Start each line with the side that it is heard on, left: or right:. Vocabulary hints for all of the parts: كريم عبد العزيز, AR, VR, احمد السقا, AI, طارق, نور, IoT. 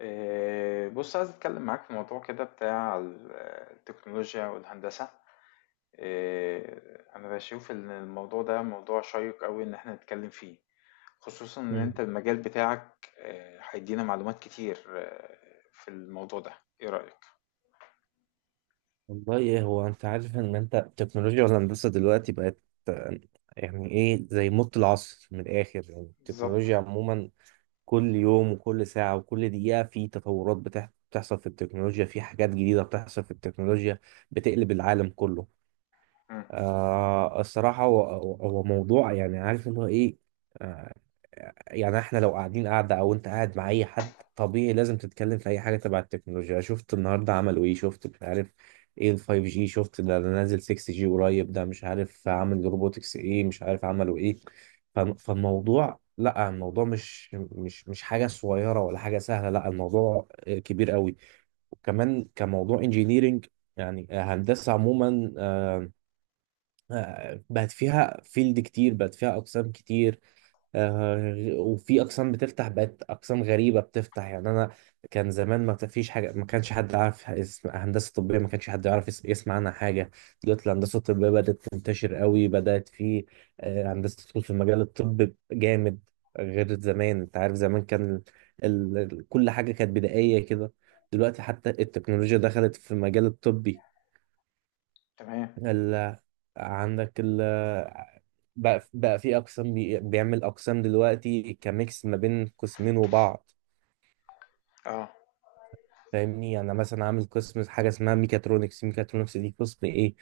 left: إيه، بص عايز اتكلم معاك في موضوع كده بتاع التكنولوجيا والهندسة. إيه، انا بشوف ان الموضوع ده موضوع شيق قوي ان احنا نتكلم فيه. خصوصا ان
right: مم.
left: انت المجال بتاعك إيه، هيدينا معلومات كتير إيه، في الموضوع ده ايه رأيك؟
right: والله ايه هو انت عارف ان انت التكنولوجيا والهندسه دلوقتي بقت آه، يعني ايه زي موت العصر من الاخر يعني
left: بالظبط.
right: التكنولوجيا عموما كل يوم وكل ساعه وكل دقيقه في تطورات بتحصل في التكنولوجيا في حاجات جديده بتحصل في التكنولوجيا بتقلب العالم كله.
left: مم،
right: الصراحه هو موضوع يعني عارف اللي هو ايه. آه، يعني احنا لو قاعدة او انت قاعد مع اي حد طبيعي لازم تتكلم في اي حاجة تبع التكنولوجيا، شفت النهاردة عملوا ايه، شفت مش عارف ايه ال 5G، شفت ده نازل 6G قريب، ده مش عارف عامل روبوتكس ايه، مش عارف عملوا ايه. فالموضوع لا الموضوع مش حاجة صغيرة ولا حاجة سهلة، لا الموضوع كبير قوي. وكمان كموضوع انجينيرينج، يعني هندسة عموما بقت فيها فيلد كتير، بقت فيها أقسام كتير. آه، وفي اقسام بتفتح، بقت اقسام غريبه بتفتح. يعني انا كان زمان ما فيش حاجه، ما كانش حد عارف اسم هندسه طبيه، ما كانش حد يعرف يسمع عنها حاجه. دلوقتي الهندسه الطبيه بدات تنتشر قوي، بدات في هندسه تدخل في مجال الطب جامد، غير زمان. انت عارف زمان كان كل حاجه كانت بدائيه كده، دلوقتي حتى التكنولوجيا دخلت في مجال الطبي.
left: تمام.
right: ال... عندك ال... بقى في اقسام بيعمل اقسام دلوقتي كميكس ما بين قسمين وبعض.
left: اه
right: فاهمني، يعني أنا مثلا عامل قسم حاجه اسمها ميكاترونكس، ميكاترونكس دي قسم ايه؟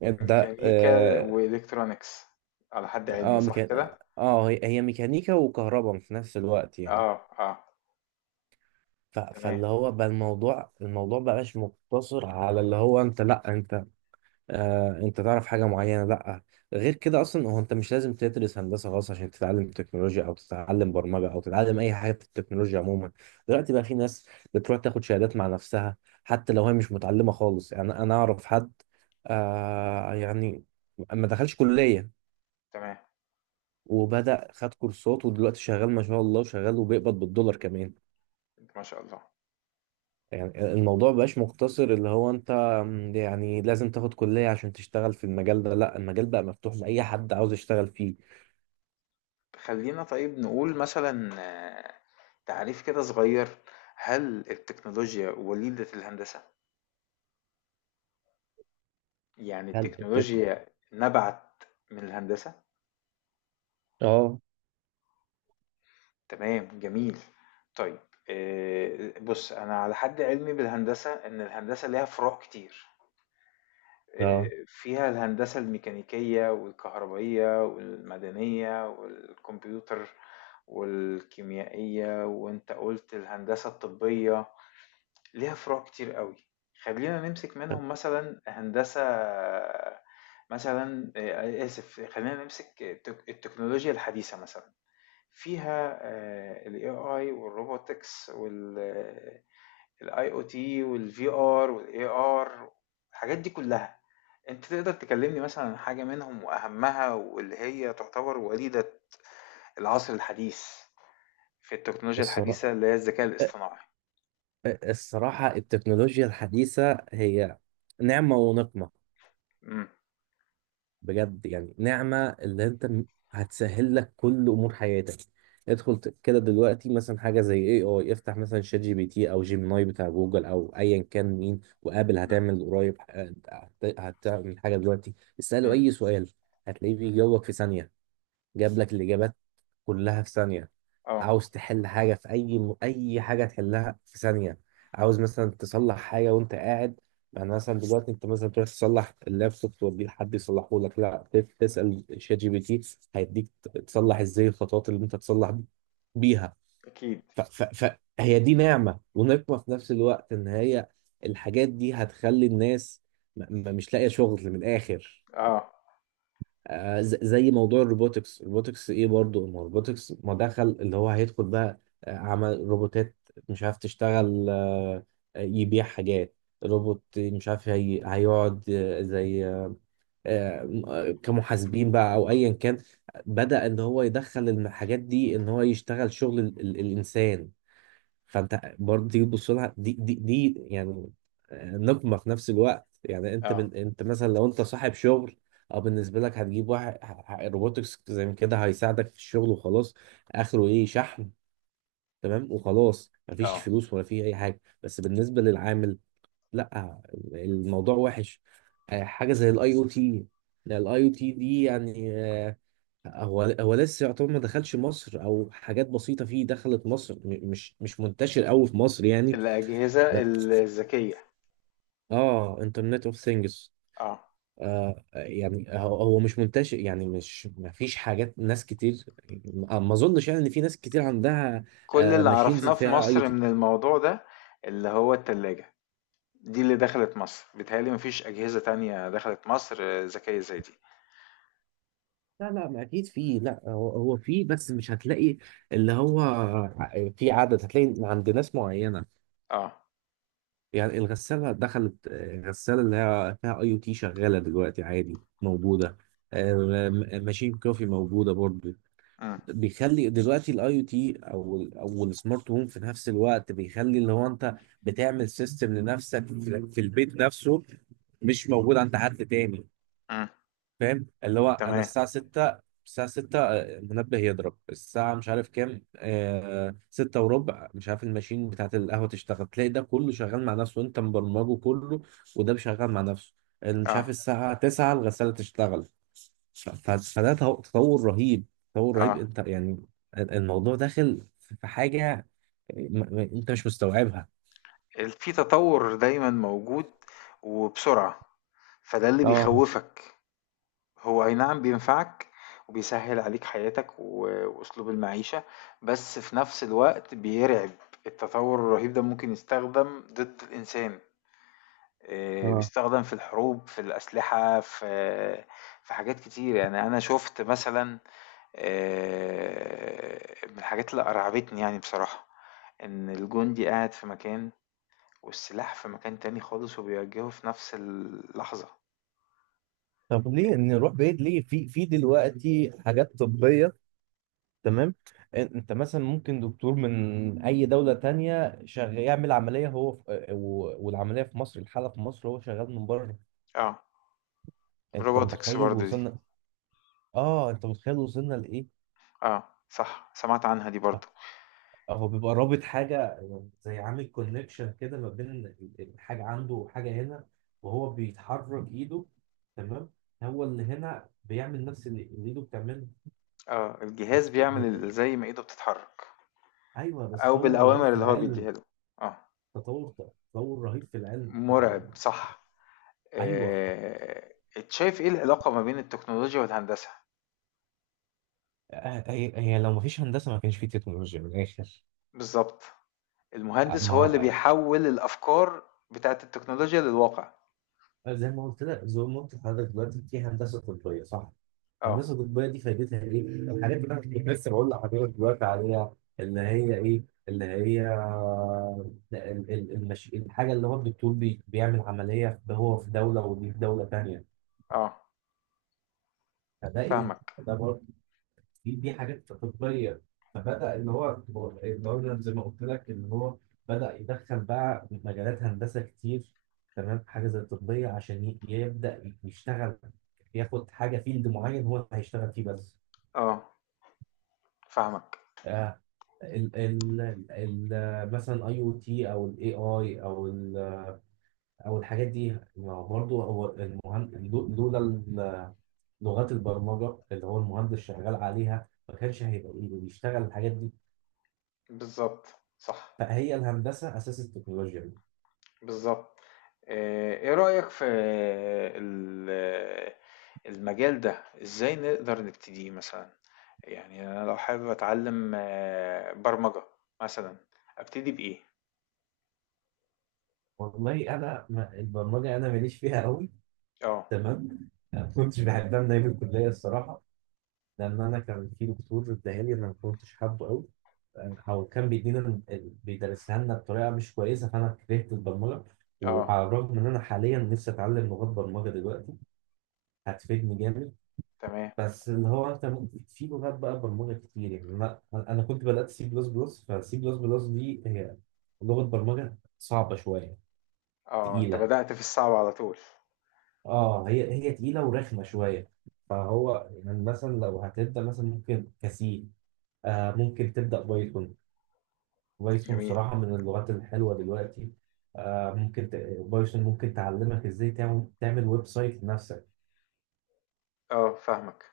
right: ده
left: ميكانيكا
right: اه،
left: والكترونيكس، على حد علمي
right: اه،
left: صح كده.
right: هي ميكانيكا وكهرباء في نفس الوقت يعني.
left: اه، اه. تمام.
right: فاللي هو بقى الموضوع بقاش مقتصر على اللي هو انت، لا انت انت تعرف حاجه معينه، لا. غير كده اصلا هو انت مش لازم تدرس هندسه خالص عشان تتعلم تكنولوجيا او تتعلم برمجه او تتعلم اي حاجه في التكنولوجيا عموما. دلوقتي بقى في ناس بتروح تاخد شهادات مع نفسها حتى لو هي مش متعلمه خالص. يعني انا اعرف حد، آه يعني ما دخلش كليه
left: تمام.
right: وبدأ خد كورسات ودلوقتي شغال ما شاء الله، وشغال وبيقبض بالدولار كمان.
left: ما شاء الله.
right: يعني الموضوع مبقاش مقتصر اللي هو انت، يعني لازم تاخد كلية عشان تشتغل في المجال ده، لا، المجال بقى مفتوح لأي حد عاوز يشتغل فيه.
left: خلّينا طيب نقول مثلًا تعريف كده صغير، هل التكنولوجيا وليدة الهندسة؟ يعني
right: هل التك...
left: التكنولوجيا نبعت من الهندسة؟
right: اه.
left: تمام، جميل. طيب بُص أنا على حد علمي بالهندسة إن الهندسة ليها فروع كتير،
right: اه.
left: فيها الهندسة الميكانيكية والكهربائية والمدنية والكمبيوتر والكيميائية وأنت قُلت الهندسة الطبية. ليها فروع كتير قوي. خلينا نمسك منهم مثلا هندسة، مثلا آسف، خلينا نمسك التكنولوجيا الحديثة مثلا، فيها ال AI والروبوتكس وال IoT وال VR وال AR، الحاجات دي كلها. انت تقدر تكلمني مثلا عن حاجة منهم وأهمها واللي هي تعتبر وليدة العصر الحديث في التكنولوجيا الحديثة
right: الصراحة،
left: اللي هي الذكاء الاصطناعي؟
right: الصراحة التكنولوجيا الحديثة هي نعمة ونقمة
left: امم.
right: بجد. يعني نعمة، اللي انت هتسهل لك كل امور حياتك. كده دلوقتي مثلا حاجة زي اي اي افتح مثلا شات جي بي تي او جيميناي بتاع جوجل او ايا كان مين وقابل،
left: امم.
right: هتعمل قريب هتعمل حاجة دلوقتي. اسأله
left: امم.
right: اي سؤال، هتلاقيه بيجاوبك في ثانية، جاب لك الإجابات كلها في ثانية.
left: اه.
right: عاوز تحل حاجة في أي حاجة تحلها في ثانية. عاوز مثلا تصلح حاجة وأنت قاعد، يعني مثلا دلوقتي أنت مثلا تروح تصلح اللابتوب توديه لحد يصلحه لك، لا تسأل شات جي بي تي، هيديك تصلح إزاي، الخطوات اللي أنت تصلح بيها.
left: اكيد.
right: ف... ف... فهي دي نعمة ونقمة في نفس الوقت، إن هي الحاجات دي هتخلي الناس م... مش لاقية شغل من الآخر.
left: اه.
right: زي موضوع الروبوتكس، الروبوتكس ايه برضو، ما الروبوتكس ما دخل اللي هو هيدخل بقى، عمل روبوتات مش عارف تشتغل، يبيع حاجات، روبوت مش عارف، هيقعد آه، زي آه، آه، كمحاسبين بقى او ايا كان. بدأ ان هو يدخل الحاجات دي، ان هو يشتغل شغل الانسان. فانت برضه تيجي تبص لها دي، دي يعني نقمه في نفس الوقت. يعني انت
left: اه.
right: انت مثلا لو انت صاحب شغل او بالنسبه لك، هتجيب واحد روبوتكس زي ما كده هيساعدك في الشغل وخلاص، اخره ايه؟ شحن، تمام وخلاص، مفيش
left: اه.
right: فلوس ولا فيه اي حاجه. بس بالنسبه للعامل، لا الموضوع وحش. حاجه زي الاي او تي، الاي او تي دي يعني هو لسه يعتبر ما دخلش مصر، او حاجات بسيطه فيه دخلت مصر، مش منتشر قوي في مصر يعني.
left: الأجهزة
right: لا،
left: الذكية.
right: اه، انترنت اوف ثينجز.
left: اه.
right: يعني هو مش منتشر، يعني مش، ما فيش حاجات، ناس كتير، ما اظنش يعني ان في ناس كتير عندها
left: كل اللي
right: ماشينز
left: عرفناه في
right: فيها اي او
left: مصر
right: تي.
left: من الموضوع ده اللي هو التلاجة، دي اللي دخلت مصر، بيتهيألي مفيش أجهزة تانية دخلت مصر ذكية زي دي.
right: لا لا، ما اكيد في، لا هو في، بس مش هتلاقي اللي هو في عدد، هتلاقي عند ناس معينة.
left: اه.
right: يعني الغسالة دخلت، الغسالة اللي هي فيها اي او تي شغالة دلوقتي عادي موجودة. آه، ماشين كوفي موجودة برضه.
left: امم.
right: بيخلي دلوقتي الاي او تي او او السمارت هوم في نفس الوقت بيخلي اللي هو انت بتعمل سيستم لنفسك في البيت نفسه، مش موجود عند حد تاني.
left: امم.
right: فاهم؟ اللي هو انا
left: تمام.
right: الساعه 6، المنبه يضرب الساعه مش عارف كام، آه 6 وربع، مش عارف الماشين بتاعت القهوه تشتغل، تلاقي ده كله شغال مع نفسه وانت مبرمجه كله، وده شغال مع نفسه، مش
left: اه.
right: عارف الساعه 9 الغساله تشتغل. فده تطور رهيب، تطور رهيب
left: اه.
right: انت يعني. الموضوع داخل في حاجة انت مش مستوعبها.
left: في تطور دايما موجود، وبسرعة، فده اللي
right: اه.
left: بيخوفك. هو أي نعم بينفعك وبيسهّل عليك حياتك وأسلوب المعيشة، بس في نفس الوقت بيرعب، التطوّر الرهيب ده ممكن يستخدم ضد الإنسان،
right: اه.
left: بيستخدم في الحروب، في الأسلحة، في حاجات كتير، يعني أنا شُفت مثلًا من الحاجات اللي أرعبتني يعني بصراحة، إن الجندي قاعد في مكان والسلاح في مكان تاني خالص وبيوجّهه في نفس اللحظة.
right: طب ليه نروح بعيد، ليه؟ في في دلوقتي حاجات طبية، تمام. انت مثلا ممكن دكتور من اي دولة تانية شغال يعمل عملية، هو في، والعملية في مصر، الحالة في مصر، هو شغال من بره.
left: آه
right: انت
left: الrobotics
right: متخيل
left: برضه دي.
right: وصلنا؟ اه انت متخيل وصلنا لايه؟
left: آه، صح، سمعت عنها دي برضه.
right: هو بيبقى رابط حاجة، زي عامل كونكشن كده ما بين حاجة عنده وحاجة هنا، وهو بيتحرك ايده، تمام، هو اللي هنا بيعمل نفس اللي ايده بتعمله.
left: اه،
right: ده
left: الجهاز
right: تط-
left: بيعمل
right: ده ده-
left: زي ما ايده بتتحرك،
right: ايوه بس
left: او
right: تطور رهيب
left: بالاوامر
right: في
left: اللي هو
right: العلم.
left: بيديها له. اه.
right: تطور، تطور رهيب في العلم. طب ما،
left: مرعب، صح.
right: ايوه،
left: آه، شايف ايه العلاقة ما بين التكنولوجيا والهندسة؟
right: هي لو ما فيش هندسة ما كانش في تكنولوجيا من الاخر.
left: بالظبط.
right: آه،
left: المهندس
right: ما
left: هو اللي
right: هو-
left: بيحول الافكار بتاعت التكنولوجيا للواقع.
right: آه، زي ما قلت لك، زي ما قلت لحضرتك، دلوقتي في هندسة طبية صح؟
left: اه.
right: الهندسه الطبيه دي فايدتها ايه؟ الحاجات اللي انا كنت لسه بقول لحضرتك دلوقتي عليها اللي هي ايه؟ اللي هي الحاجه اللي هو الدكتور بيعمل عمليه هو في دوله ودي في دوله ثانيه.
left: اه،
right: فده ايه؟
left: فاهمك.
right: ده برضه، دي حاجات طبيه. فبدا اللي هو، اللي هو زي ما قلت لك، اللي هو بدا يدخل بقى مجالات هندسه كتير تمام، حاجه زي الطبيه عشان يبدا يشتغل، ياخد حاجه فيلد معين هو اللي هيشتغل فيه بس.
left: اه، فاهمك.
right: آه، ال ال ال مثلا اي او تي او الاي اي او ال او الحاجات دي، ما هو برضو هو المهندس. لولا ال- لغات البرمجه اللي هو المهندس شغال عليها ما كانش هيبقى إيه بيشتغل الحاجات دي.
left: بالظبط. صح.
right: فهي الهندسه اساس التكنولوجيا دي.
left: بالظبط. ايه رأيك في ال- المجال ده؟ ازاي نقدر نبتديه مثلا؟ يعني انا لو حابب اتعلم برمجة مثلا، ابتدي بإيه؟
right: والله انا ما، البرمجه انا ماليش فيها قوي،
left: اه.
right: تمام، ما كنتش بحبها من ايام الكليه الصراحه، لان انا كان في دكتور اداها لي انا ما كنتش حابه قوي، او كان بيدينا بيدرسها لنا بطريقه مش كويسه، فانا كرهت البرمجه.
left: اه.
right: وعلى الرغم ان انا حاليا نفسي اتعلم لغات برمجه دلوقتي، هتفيدني جامد.
left: تمام.
right: بس اللي هو انت ممكن في لغات بقى برمجه كتير. يعني انا كنت بدات سي بلس بلس، فسي بلس بلس دي هي لغه برمجه صعبه شويه،
left: اه، انت
right: تقيله.
left: بدأت في الصعب على طول.
right: اه هي تقيله ورخمه شويه. فهو يعني مثلا لو هتبدا مثلا ممكن كسي، ممكن تبدا بايثون. بايثون
left: جميل.
right: صراحة من اللغات الحلوة دلوقتي. آه ممكن ت... بايثون ممكن تعلمك ازاي تعمل ويب سايت لنفسك.
left: اه، فاهمك.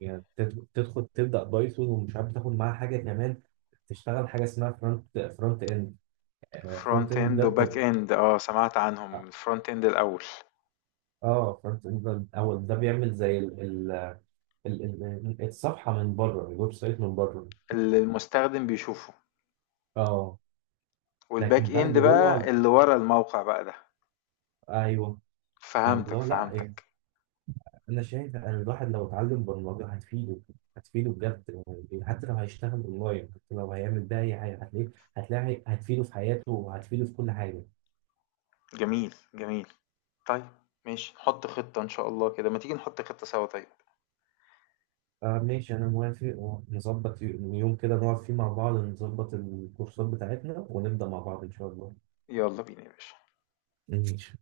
right: يعني تدخل تبدأ بايثون ومش عارف تاخد معاها حاجة كمان، تشتغل حاجة اسمها فرونت اند. فرونت
left: فرونت
right: اند
left: اند
right: ده
left: وباك
right: بتبقى،
left: اند، اه سمعت عنهم، الفرونت اند الاول.
right: اه فرونت اند ده اول، ده بيعمل زي ال... الصفحة من بره، الويب سايت من بره.
left: اللي المستخدم بيشوفه.
right: اه.
left: والباك
right: لكن بقى
left: اند
right: اللي
left: بقى
right: جوه،
left: اللي ورا الموقع بقى ده.
right: ايوه. فاللي
left: فهمتك،
right: هو لا يعني،
left: فهمتك.
right: انا شايف ان الواحد لو اتعلم برمجه هتفيده، هتفيده بجد. يعني حتى لو هيشتغل اونلاين، حتى لو هيعمل بقى اي حاجه، هتلاقيه، هتلاقي، هتفيده في حياته وهتفيده في كل حاجه.
left: جميل، جميل. طيب، ماشي، نحط خطة إن شاء الله كده، ما تيجي نحط خطة سوا طيب.
right: ماشي انا موافق، ونظبط يوم كده نقعد فيه مع بعض، نظبط الكورسات بتاعتنا ونبدا مع بعض ان شاء الله.
left: يلا بينا يا باشا.
right: ماشي.